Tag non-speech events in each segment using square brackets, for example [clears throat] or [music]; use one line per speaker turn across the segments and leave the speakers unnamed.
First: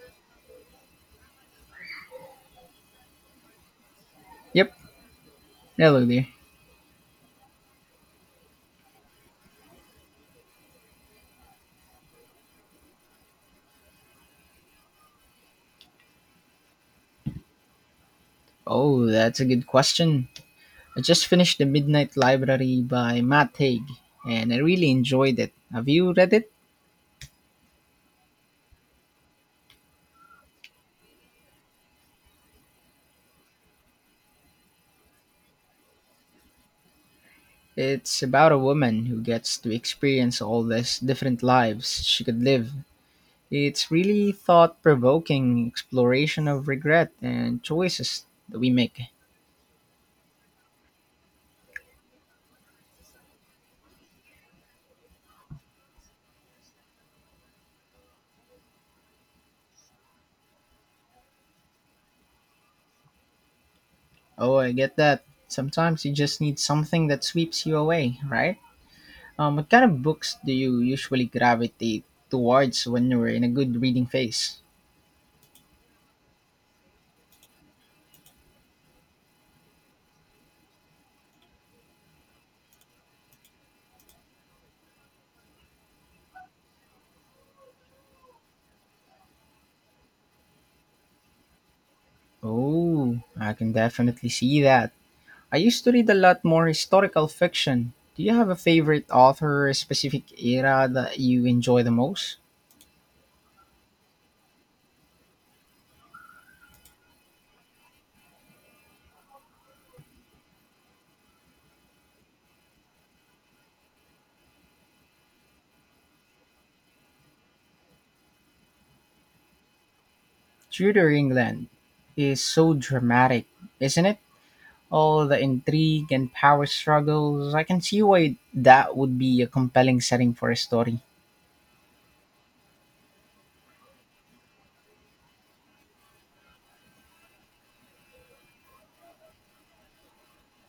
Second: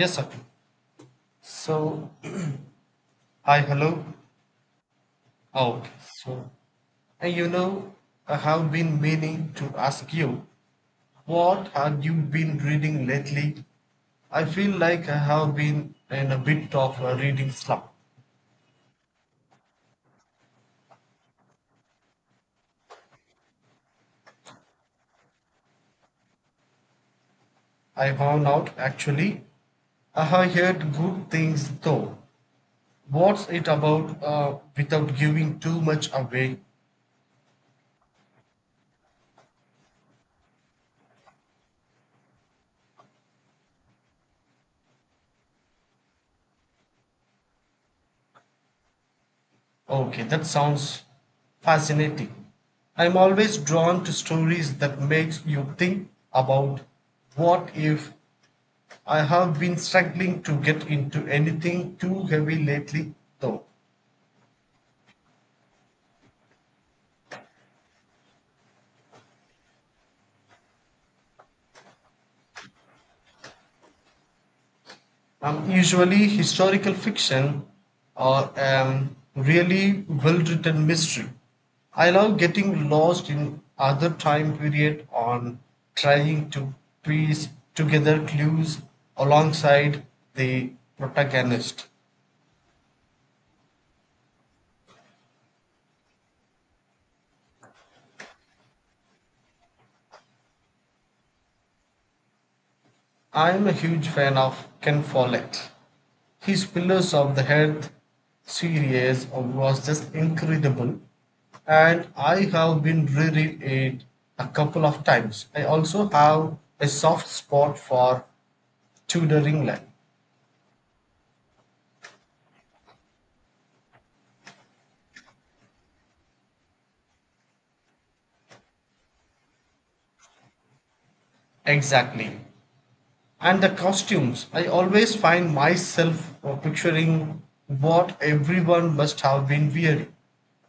Yes, sir. So, [clears throat] hi, hello.
Yep.
Oh,
Hello there.
so, uh, you know, I have been meaning to ask you, what have you been reading lately? I feel like I have been in a bit of a reading slump.
Oh, that's a good question. I just finished The Midnight Library by Matt Haig, and I really enjoyed it. Have you read it?
I found out actually. I have heard good things though. What's it about without giving too much away?
It's about a woman who gets to experience all these different lives she could live. It's really thought provoking exploration of regret and choices that we make.
Okay, that sounds fascinating. I'm always drawn to stories that make you think about what if. I have been struggling to get into anything too heavy lately, though.
Oh, I get that. Sometimes you just need something that sweeps you away, right? What kind of books do you usually gravitate towards when you're in a good reading phase?
Usually historical fiction or really well-written mystery. I love getting lost in other time period on trying to piece together clues alongside the protagonist.
Oh, I can definitely see that. I used to read a lot more historical fiction. Do you have a favorite author or specific era that you enjoy the most?
I am a huge fan of Ken Follett. His Pillars of the Earth series was just incredible, and I have been reread it a couple of times. I also have a soft spot for Tudor England.
Tudor England is so dramatic, isn't it? All the intrigue and power struggles. I can see why that would be a compelling setting for a story.
Exactly. And the costumes, I always find myself picturing what everyone must have been wearing.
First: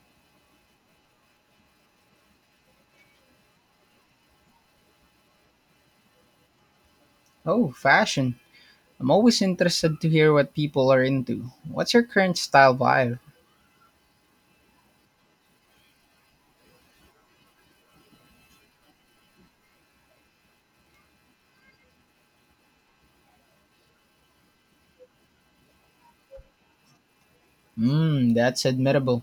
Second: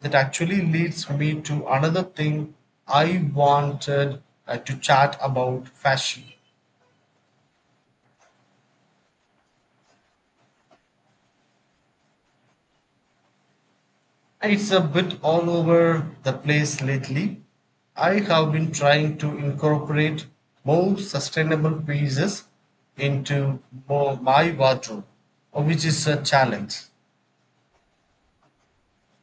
That actually leads me to another thing I wanted to chat about fashion.
Oh, fashion. I'm always interested to hear what people are into. What's your current style vibe?
It's a bit all over the place lately. I have been trying to incorporate more sustainable pieces into more my wardrobe, which is a challenge.
Mmm, that's admirable.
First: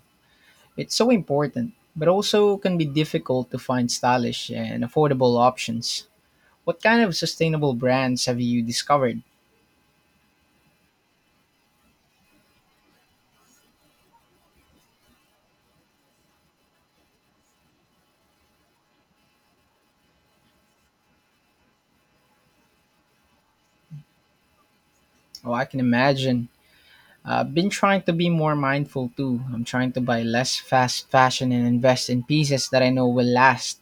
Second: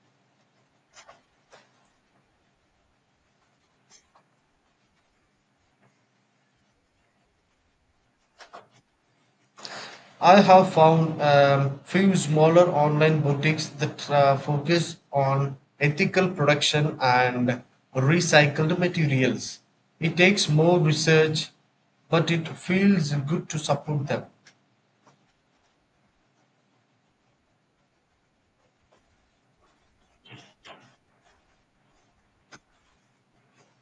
It's so important, but also can be difficult to find stylish and affordable options. What kind of sustainable brands have you discovered?
I have found few smaller online boutiques that focus on ethical production and recycled materials. It takes more research, but it feels good to support them.
Oh, I can imagine. I've been trying to be more mindful too. I'm trying to buy less fast fashion and invest in pieces that I know will last.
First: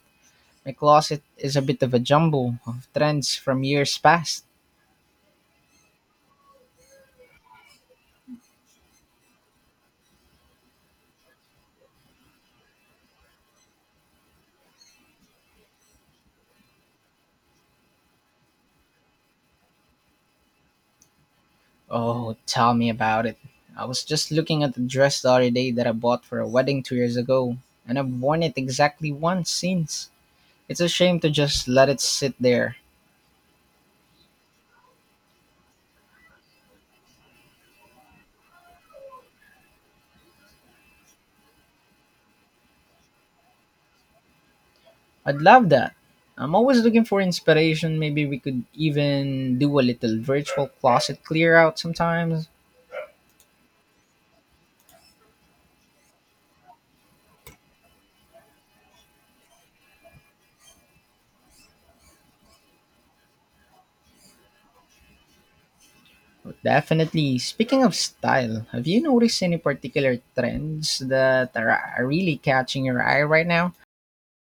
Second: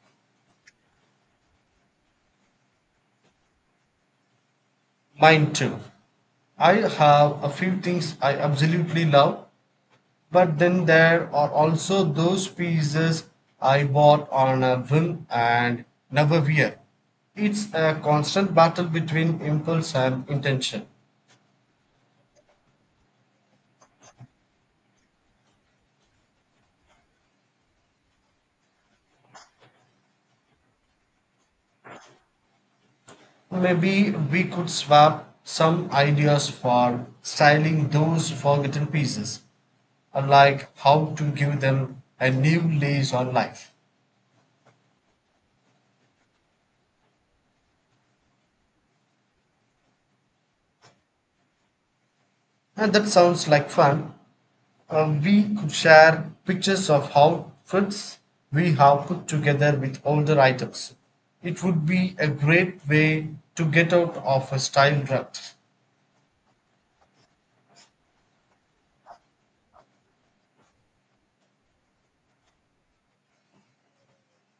My closet is a bit of a jumble of trends from years past.
Mine too. I have a few things I absolutely love, but then there are also those pieces I bought on a whim and never wear. It's a constant battle between impulse and intention.
Oh, tell me about it. I was just looking at the dress the other day that I bought for a wedding 2 years ago, and I've worn it exactly once since. It's a shame to just let it sit there.
Maybe we could swap some ideas for styling those forgotten pieces, like how to give them a new lease on life.
I'd love that. I'm always looking for inspiration. Maybe we could even do a little virtual closet clear out sometimes.
And that sounds like fun. We could share pictures of outfits we have put together with older items. It would be a great way to get out of a style rut.
Definitely. Speaking of style, have you noticed any particular trends that are really catching your eye right now?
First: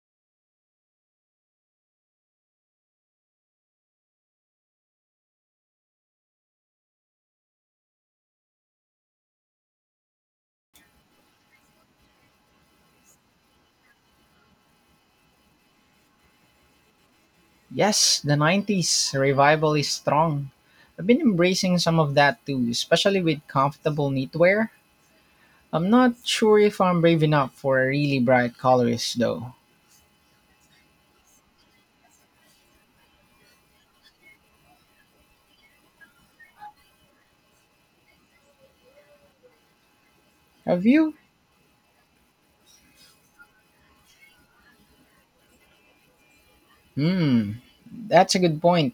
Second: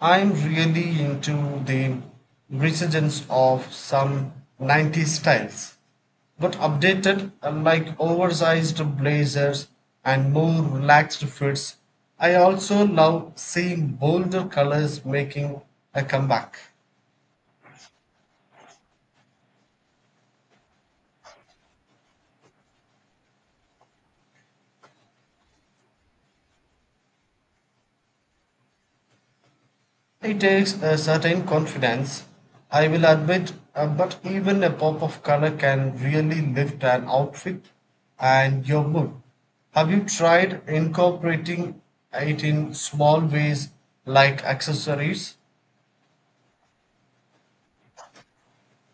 I'm really into the resurgence of some 90s styles, but updated like oversized blazers and more relaxed fits. I also love seeing bolder colors making a comeback.
Yes, the 90s revival is strong. I've been embracing some of that too, especially with comfortable knitwear. I'm not sure if I'm brave enough for really bright colors though.
It takes a certain confidence, I will admit, but even a pop of color can really lift an outfit and your mood. Have you tried
Have you?
incorporating it in small ways like accessories?
Hmm, that's a good point.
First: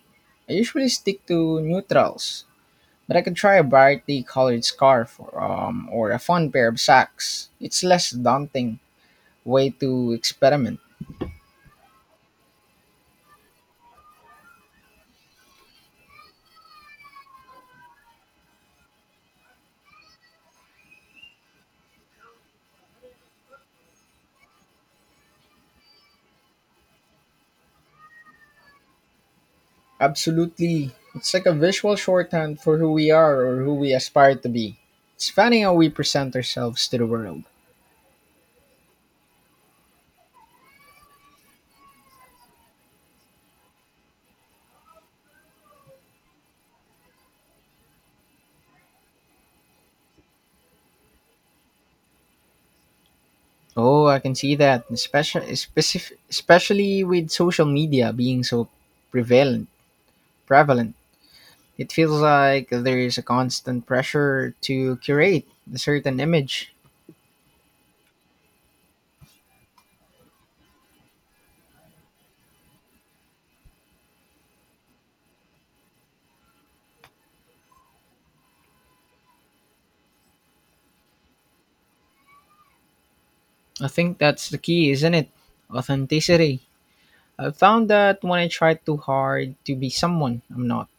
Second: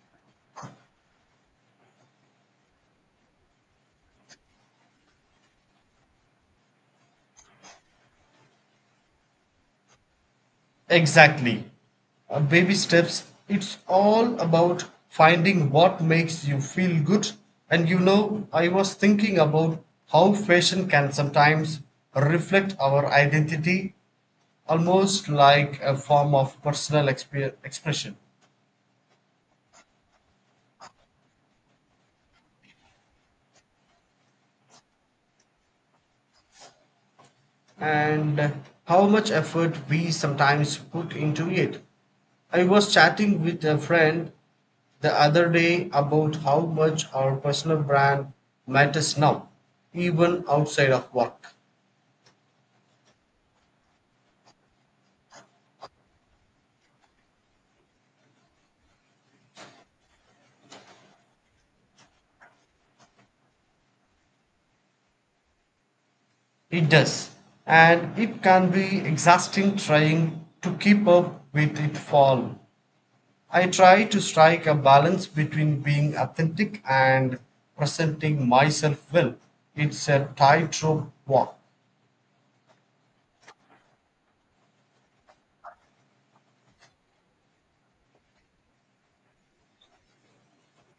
I usually stick to neutrals, but I could try a brightly colored scarf or, or a fun pair of socks. It's less daunting way to experiment.
Exactly. Baby steps. It's all about finding what makes you feel good. And you know, I was thinking about how fashion can sometimes reflect our identity almost like a form of personal expression.
Absolutely. It's like a visual shorthand for who we are or who we aspire to be. It's funny how we present ourselves to the world.
And how much effort we sometimes put into it. I was chatting with a friend the other day about how much our personal brand matters now, even outside of work.
Oh, I can see that, especially with social media being so prevalent. Prevalent. It feels like there is a constant pressure to curate a certain image.
It does, and it can be exhausting trying to keep up with it all. I try to strike a balance between being authentic and presenting myself well. It's a tightrope walk.
I think that's the key, isn't it? Authenticity. I've found that when I try too hard to be someone I'm not,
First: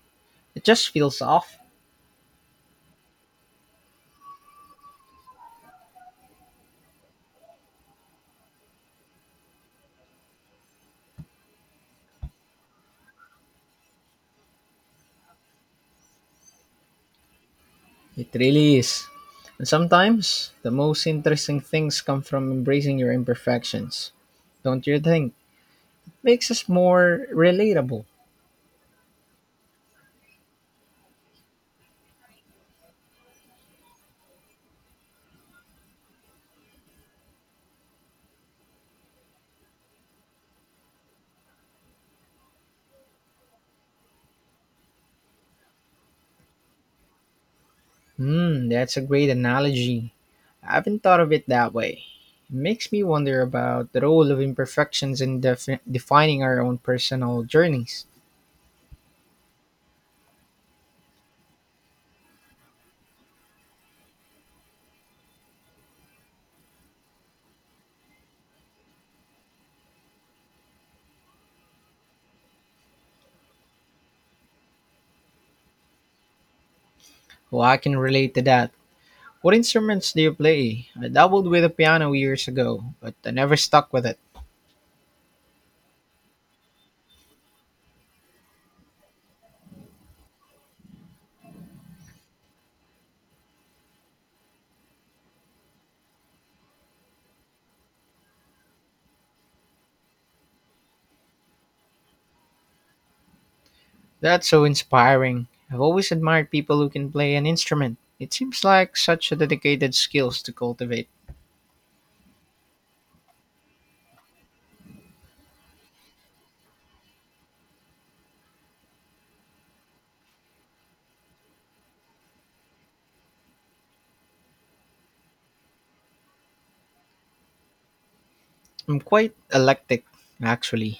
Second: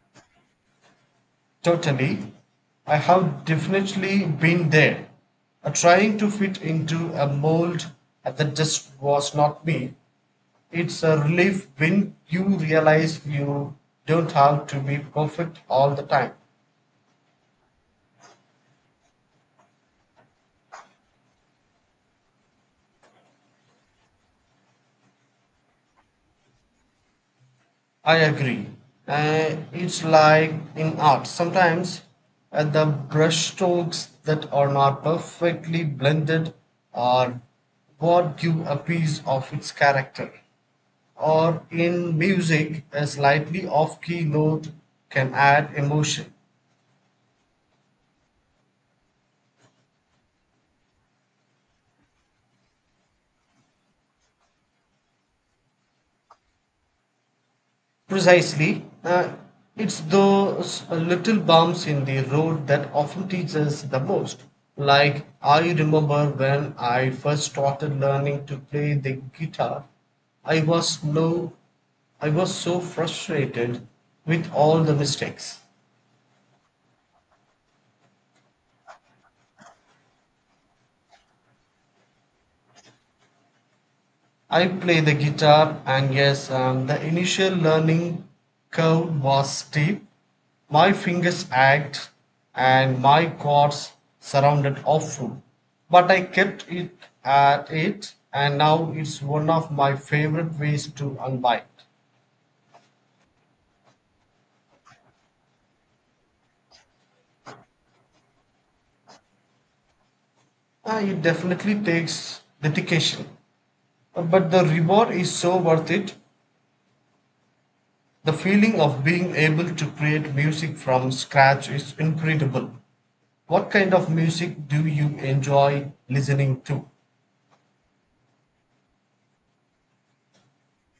it just feels off.
Totally. I have definitely been there. Trying to fit into a mold that just was not me. It's a relief when you realize you don't have to be perfect all the time.
It really is. And sometimes the most interesting things come from embracing your imperfections. Don't you think? Makes us more relatable.
I agree. It's like in art. Sometimes the brushstrokes that are not perfectly blended are what give a piece of its character. Or in music, a slightly off key note can add emotion.
Hmm, that's a great analogy. I haven't thought of it that way. It makes me wonder about the role of imperfections in defining our own personal journeys.
Precisely, it's those little bumps in the road that often teach us the most. Like, I remember when I first started learning to play the guitar, I was no I was so frustrated with all the mistakes.
Well, I can relate to that. What instruments do you play? I dabbled with the piano years ago, but I never stuck with it.
I play the guitar, and yes, the initial learning curve was steep. My fingers ached, and my chords surrounded awful. But I kept it at it, and now it's one of my favorite ways to unwind.
That's so inspiring. I've always admired people who can play an instrument. It seems like such a dedicated skills to cultivate.
It definitely takes dedication, but the reward is so worth it. The feeling of being able to create music from scratch is incredible. What kind of music do you enjoy listening to?
I'm quite eclectic, actually.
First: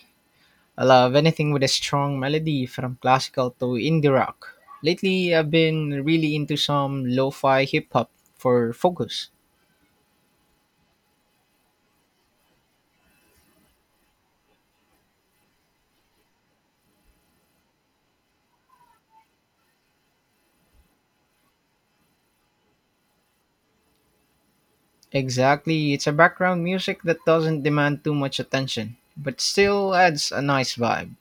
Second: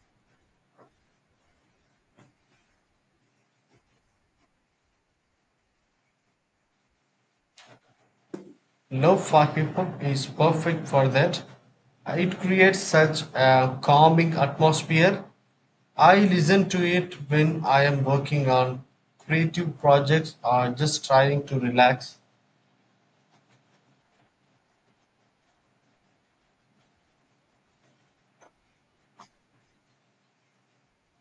I love anything with a strong melody from classical to indie rock. Lately, I've been really into some lo fi hip hop for focus.
Lo-fi hip hop is perfect for that. It creates such a calming atmosphere. I listen to it when I am working on creative projects or just trying to relax.
Exactly, it's a background music that doesn't demand too much attention, but still adds a nice vibe.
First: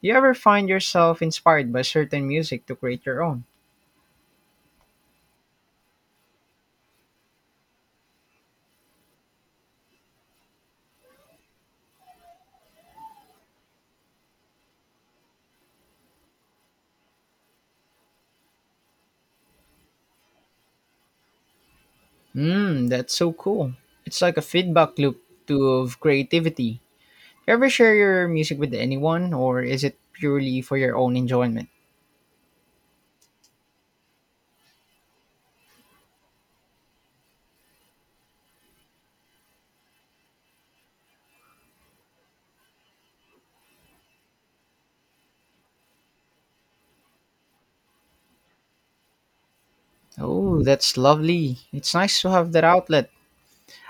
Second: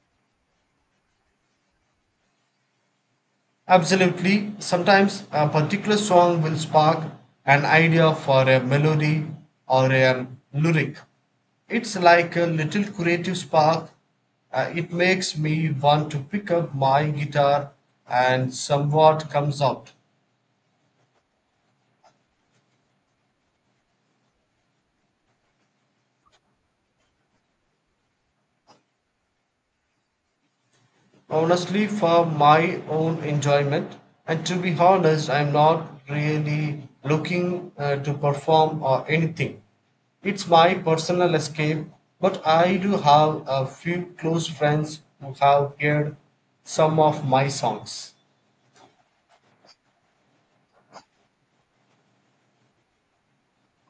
You ever find yourself inspired by certain music to create your own?
Absolutely. Sometimes a particular song will spark an idea for a melody or a lyric. It's like a little creative spark. It makes me want to pick up my guitar and somewhat comes out.
Hmm, that's so cool. It's like a feedback loop to of creativity. You ever share your music with anyone, or is it purely for your own enjoyment?
Honestly for my own enjoyment, and to be honest I'm not really looking to perform or anything. It's my personal escape, but I do have a few close friends who have heard some of my songs.
Oh, that's lovely. It's nice to have that outlet.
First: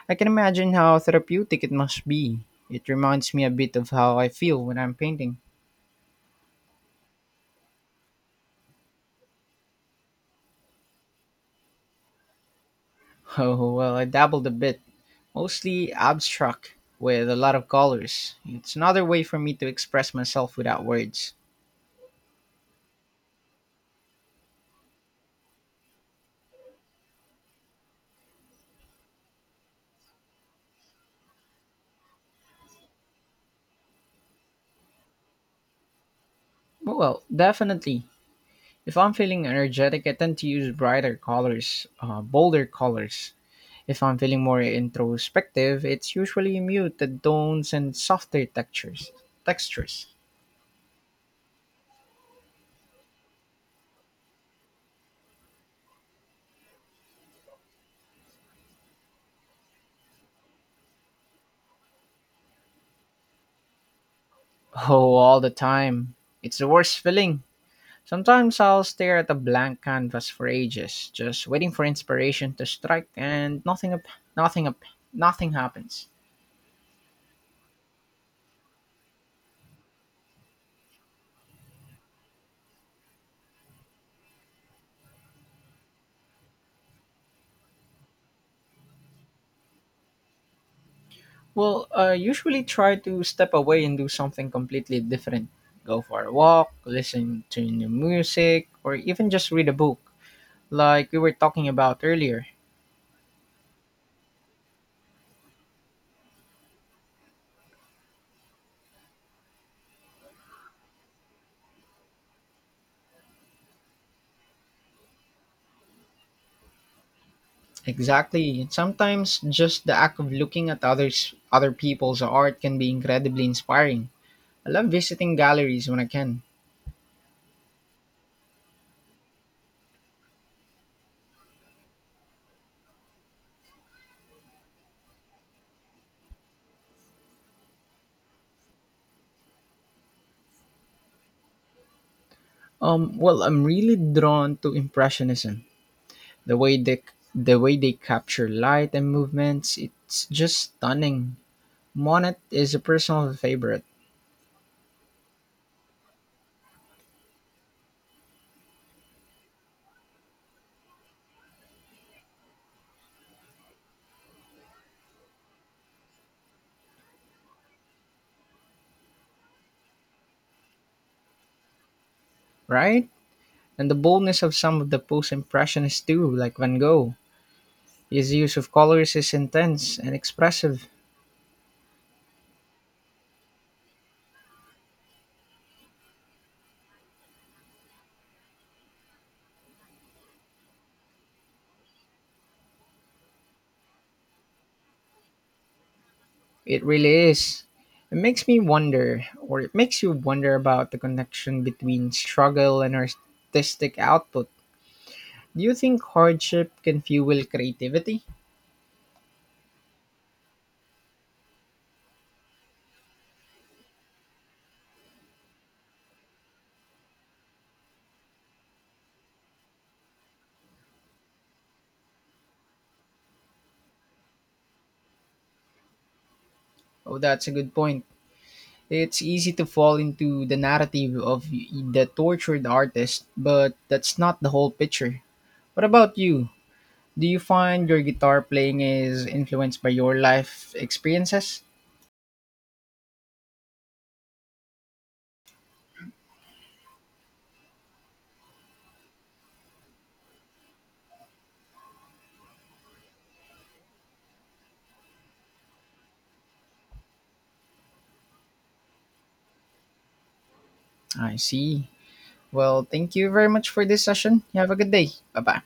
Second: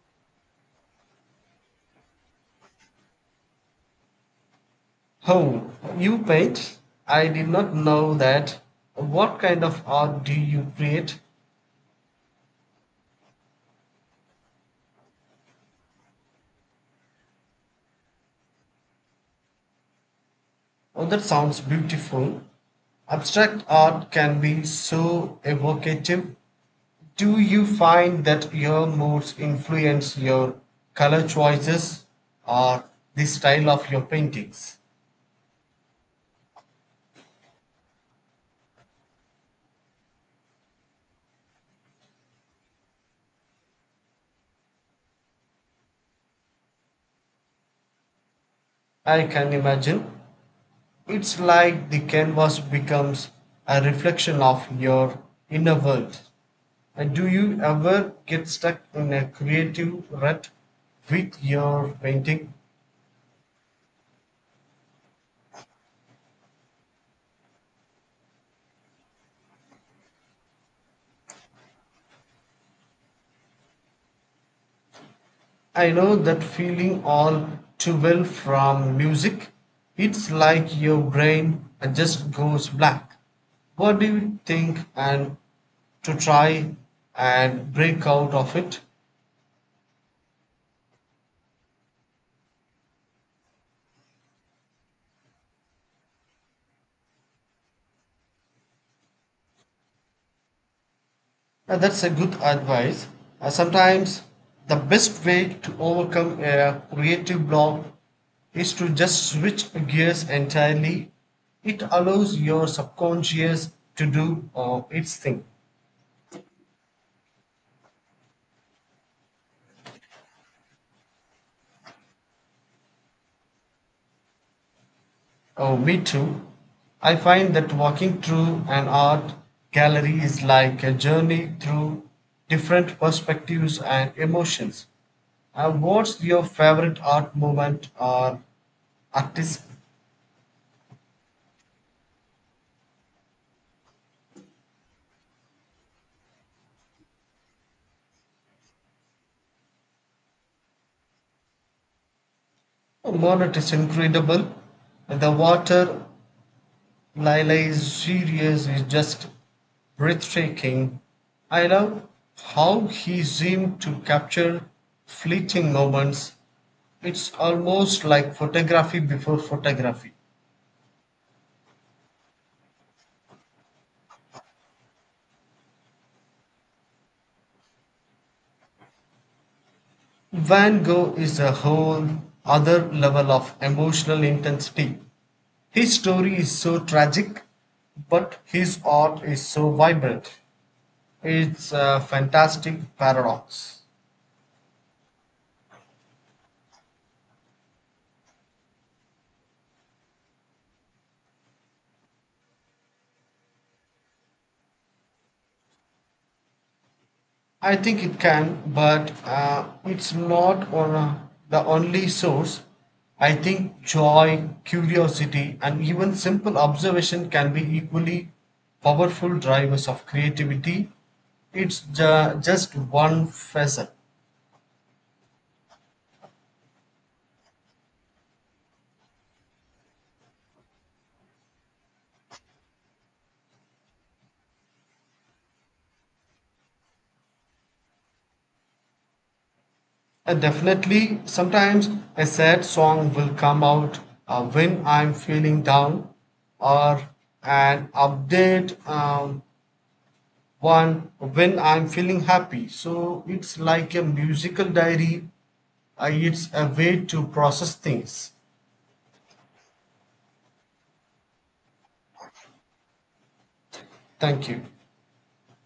I can imagine how therapeutic it must be. It reminds me a bit of how I feel when I'm painting.
Oh, you paint. I did not know that. What kind of art do you create?
[laughs] Oh, well, I dabbled a bit, mostly abstract, with a lot of colors. It's another way for me to express myself without
Oh, that
words.
sounds beautiful. Abstract art can be so evocative. Do you find that your moods influence your color choices or the style of your paintings?
Oh, well, definitely. If I'm feeling energetic, I tend to use brighter colors, bolder colors. If I'm feeling more introspective, it's usually muted tones and softer textures.
I can
Textures.
imagine. It's like the canvas becomes a reflection of your inner world. And do you ever get stuck in a creative rut with your painting?
Oh, all the time. It's the worst feeling. Sometimes I'll stare at a blank canvas for ages, just waiting for inspiration to strike, and nothing up, nothing
I
happens.
know that feeling all too well from music. It's like your brain just goes black. What do you think and to try and break out of it?
Well, I usually try to step away and do something completely different. Go for a walk, listen to new music, or even just read a book, like we were talking
Now,
about
that's a good
earlier.
advice. Sometimes the best way to overcome a creative block is to just switch gears entirely. It allows your subconscious to do its thing.
Exactly. Sometimes just the act of other people's art can be incredibly inspiring. I love visiting
Oh,
galleries
me
when I can.
too. I find that walking through an art gallery is like a journey through different perspectives and emotions. What's your favorite art movement or artist?
Well, I'm really drawn to impressionism. The way they the way they capture light and movements, it's just stunning. Monet is a personal
Monet is
favorite,
incredible. The water lilies series is just breathtaking. I love how he seemed to capture fleeting moments. It's almost like photography before photography.
right? And the boldness of some of the post-impressionists too, like Van Gogh. His use of colors is intense and
Van
expressive.
Gogh is a whole other level of emotional intensity. His story is so tragic, but his art is so vibrant. It's a fantastic paradox.
It really is. It makes me wonder, or it makes you wonder about the connection between struggle and artistic output. Do you think hardship can fuel
I think it
creativity?
can, but it's not on the only source. I think joy, curiosity, and even simple observation can be equally powerful drivers of creativity. It's just one facet.
Oh, that's a good point. It's easy to fall into the narrative of the tortured artist, but that's not the whole picture. What about you? Do you find your guitar playing is influenced by your
And
life
definitely,
experiences?
sometimes a sad song will come out when I'm feeling down, or an update one when I'm feeling happy. So it's like a musical diary. It's a way to process things.
I see. Well, thank you very much for this session.
Thank
You
you.
have a good day. Bye bye.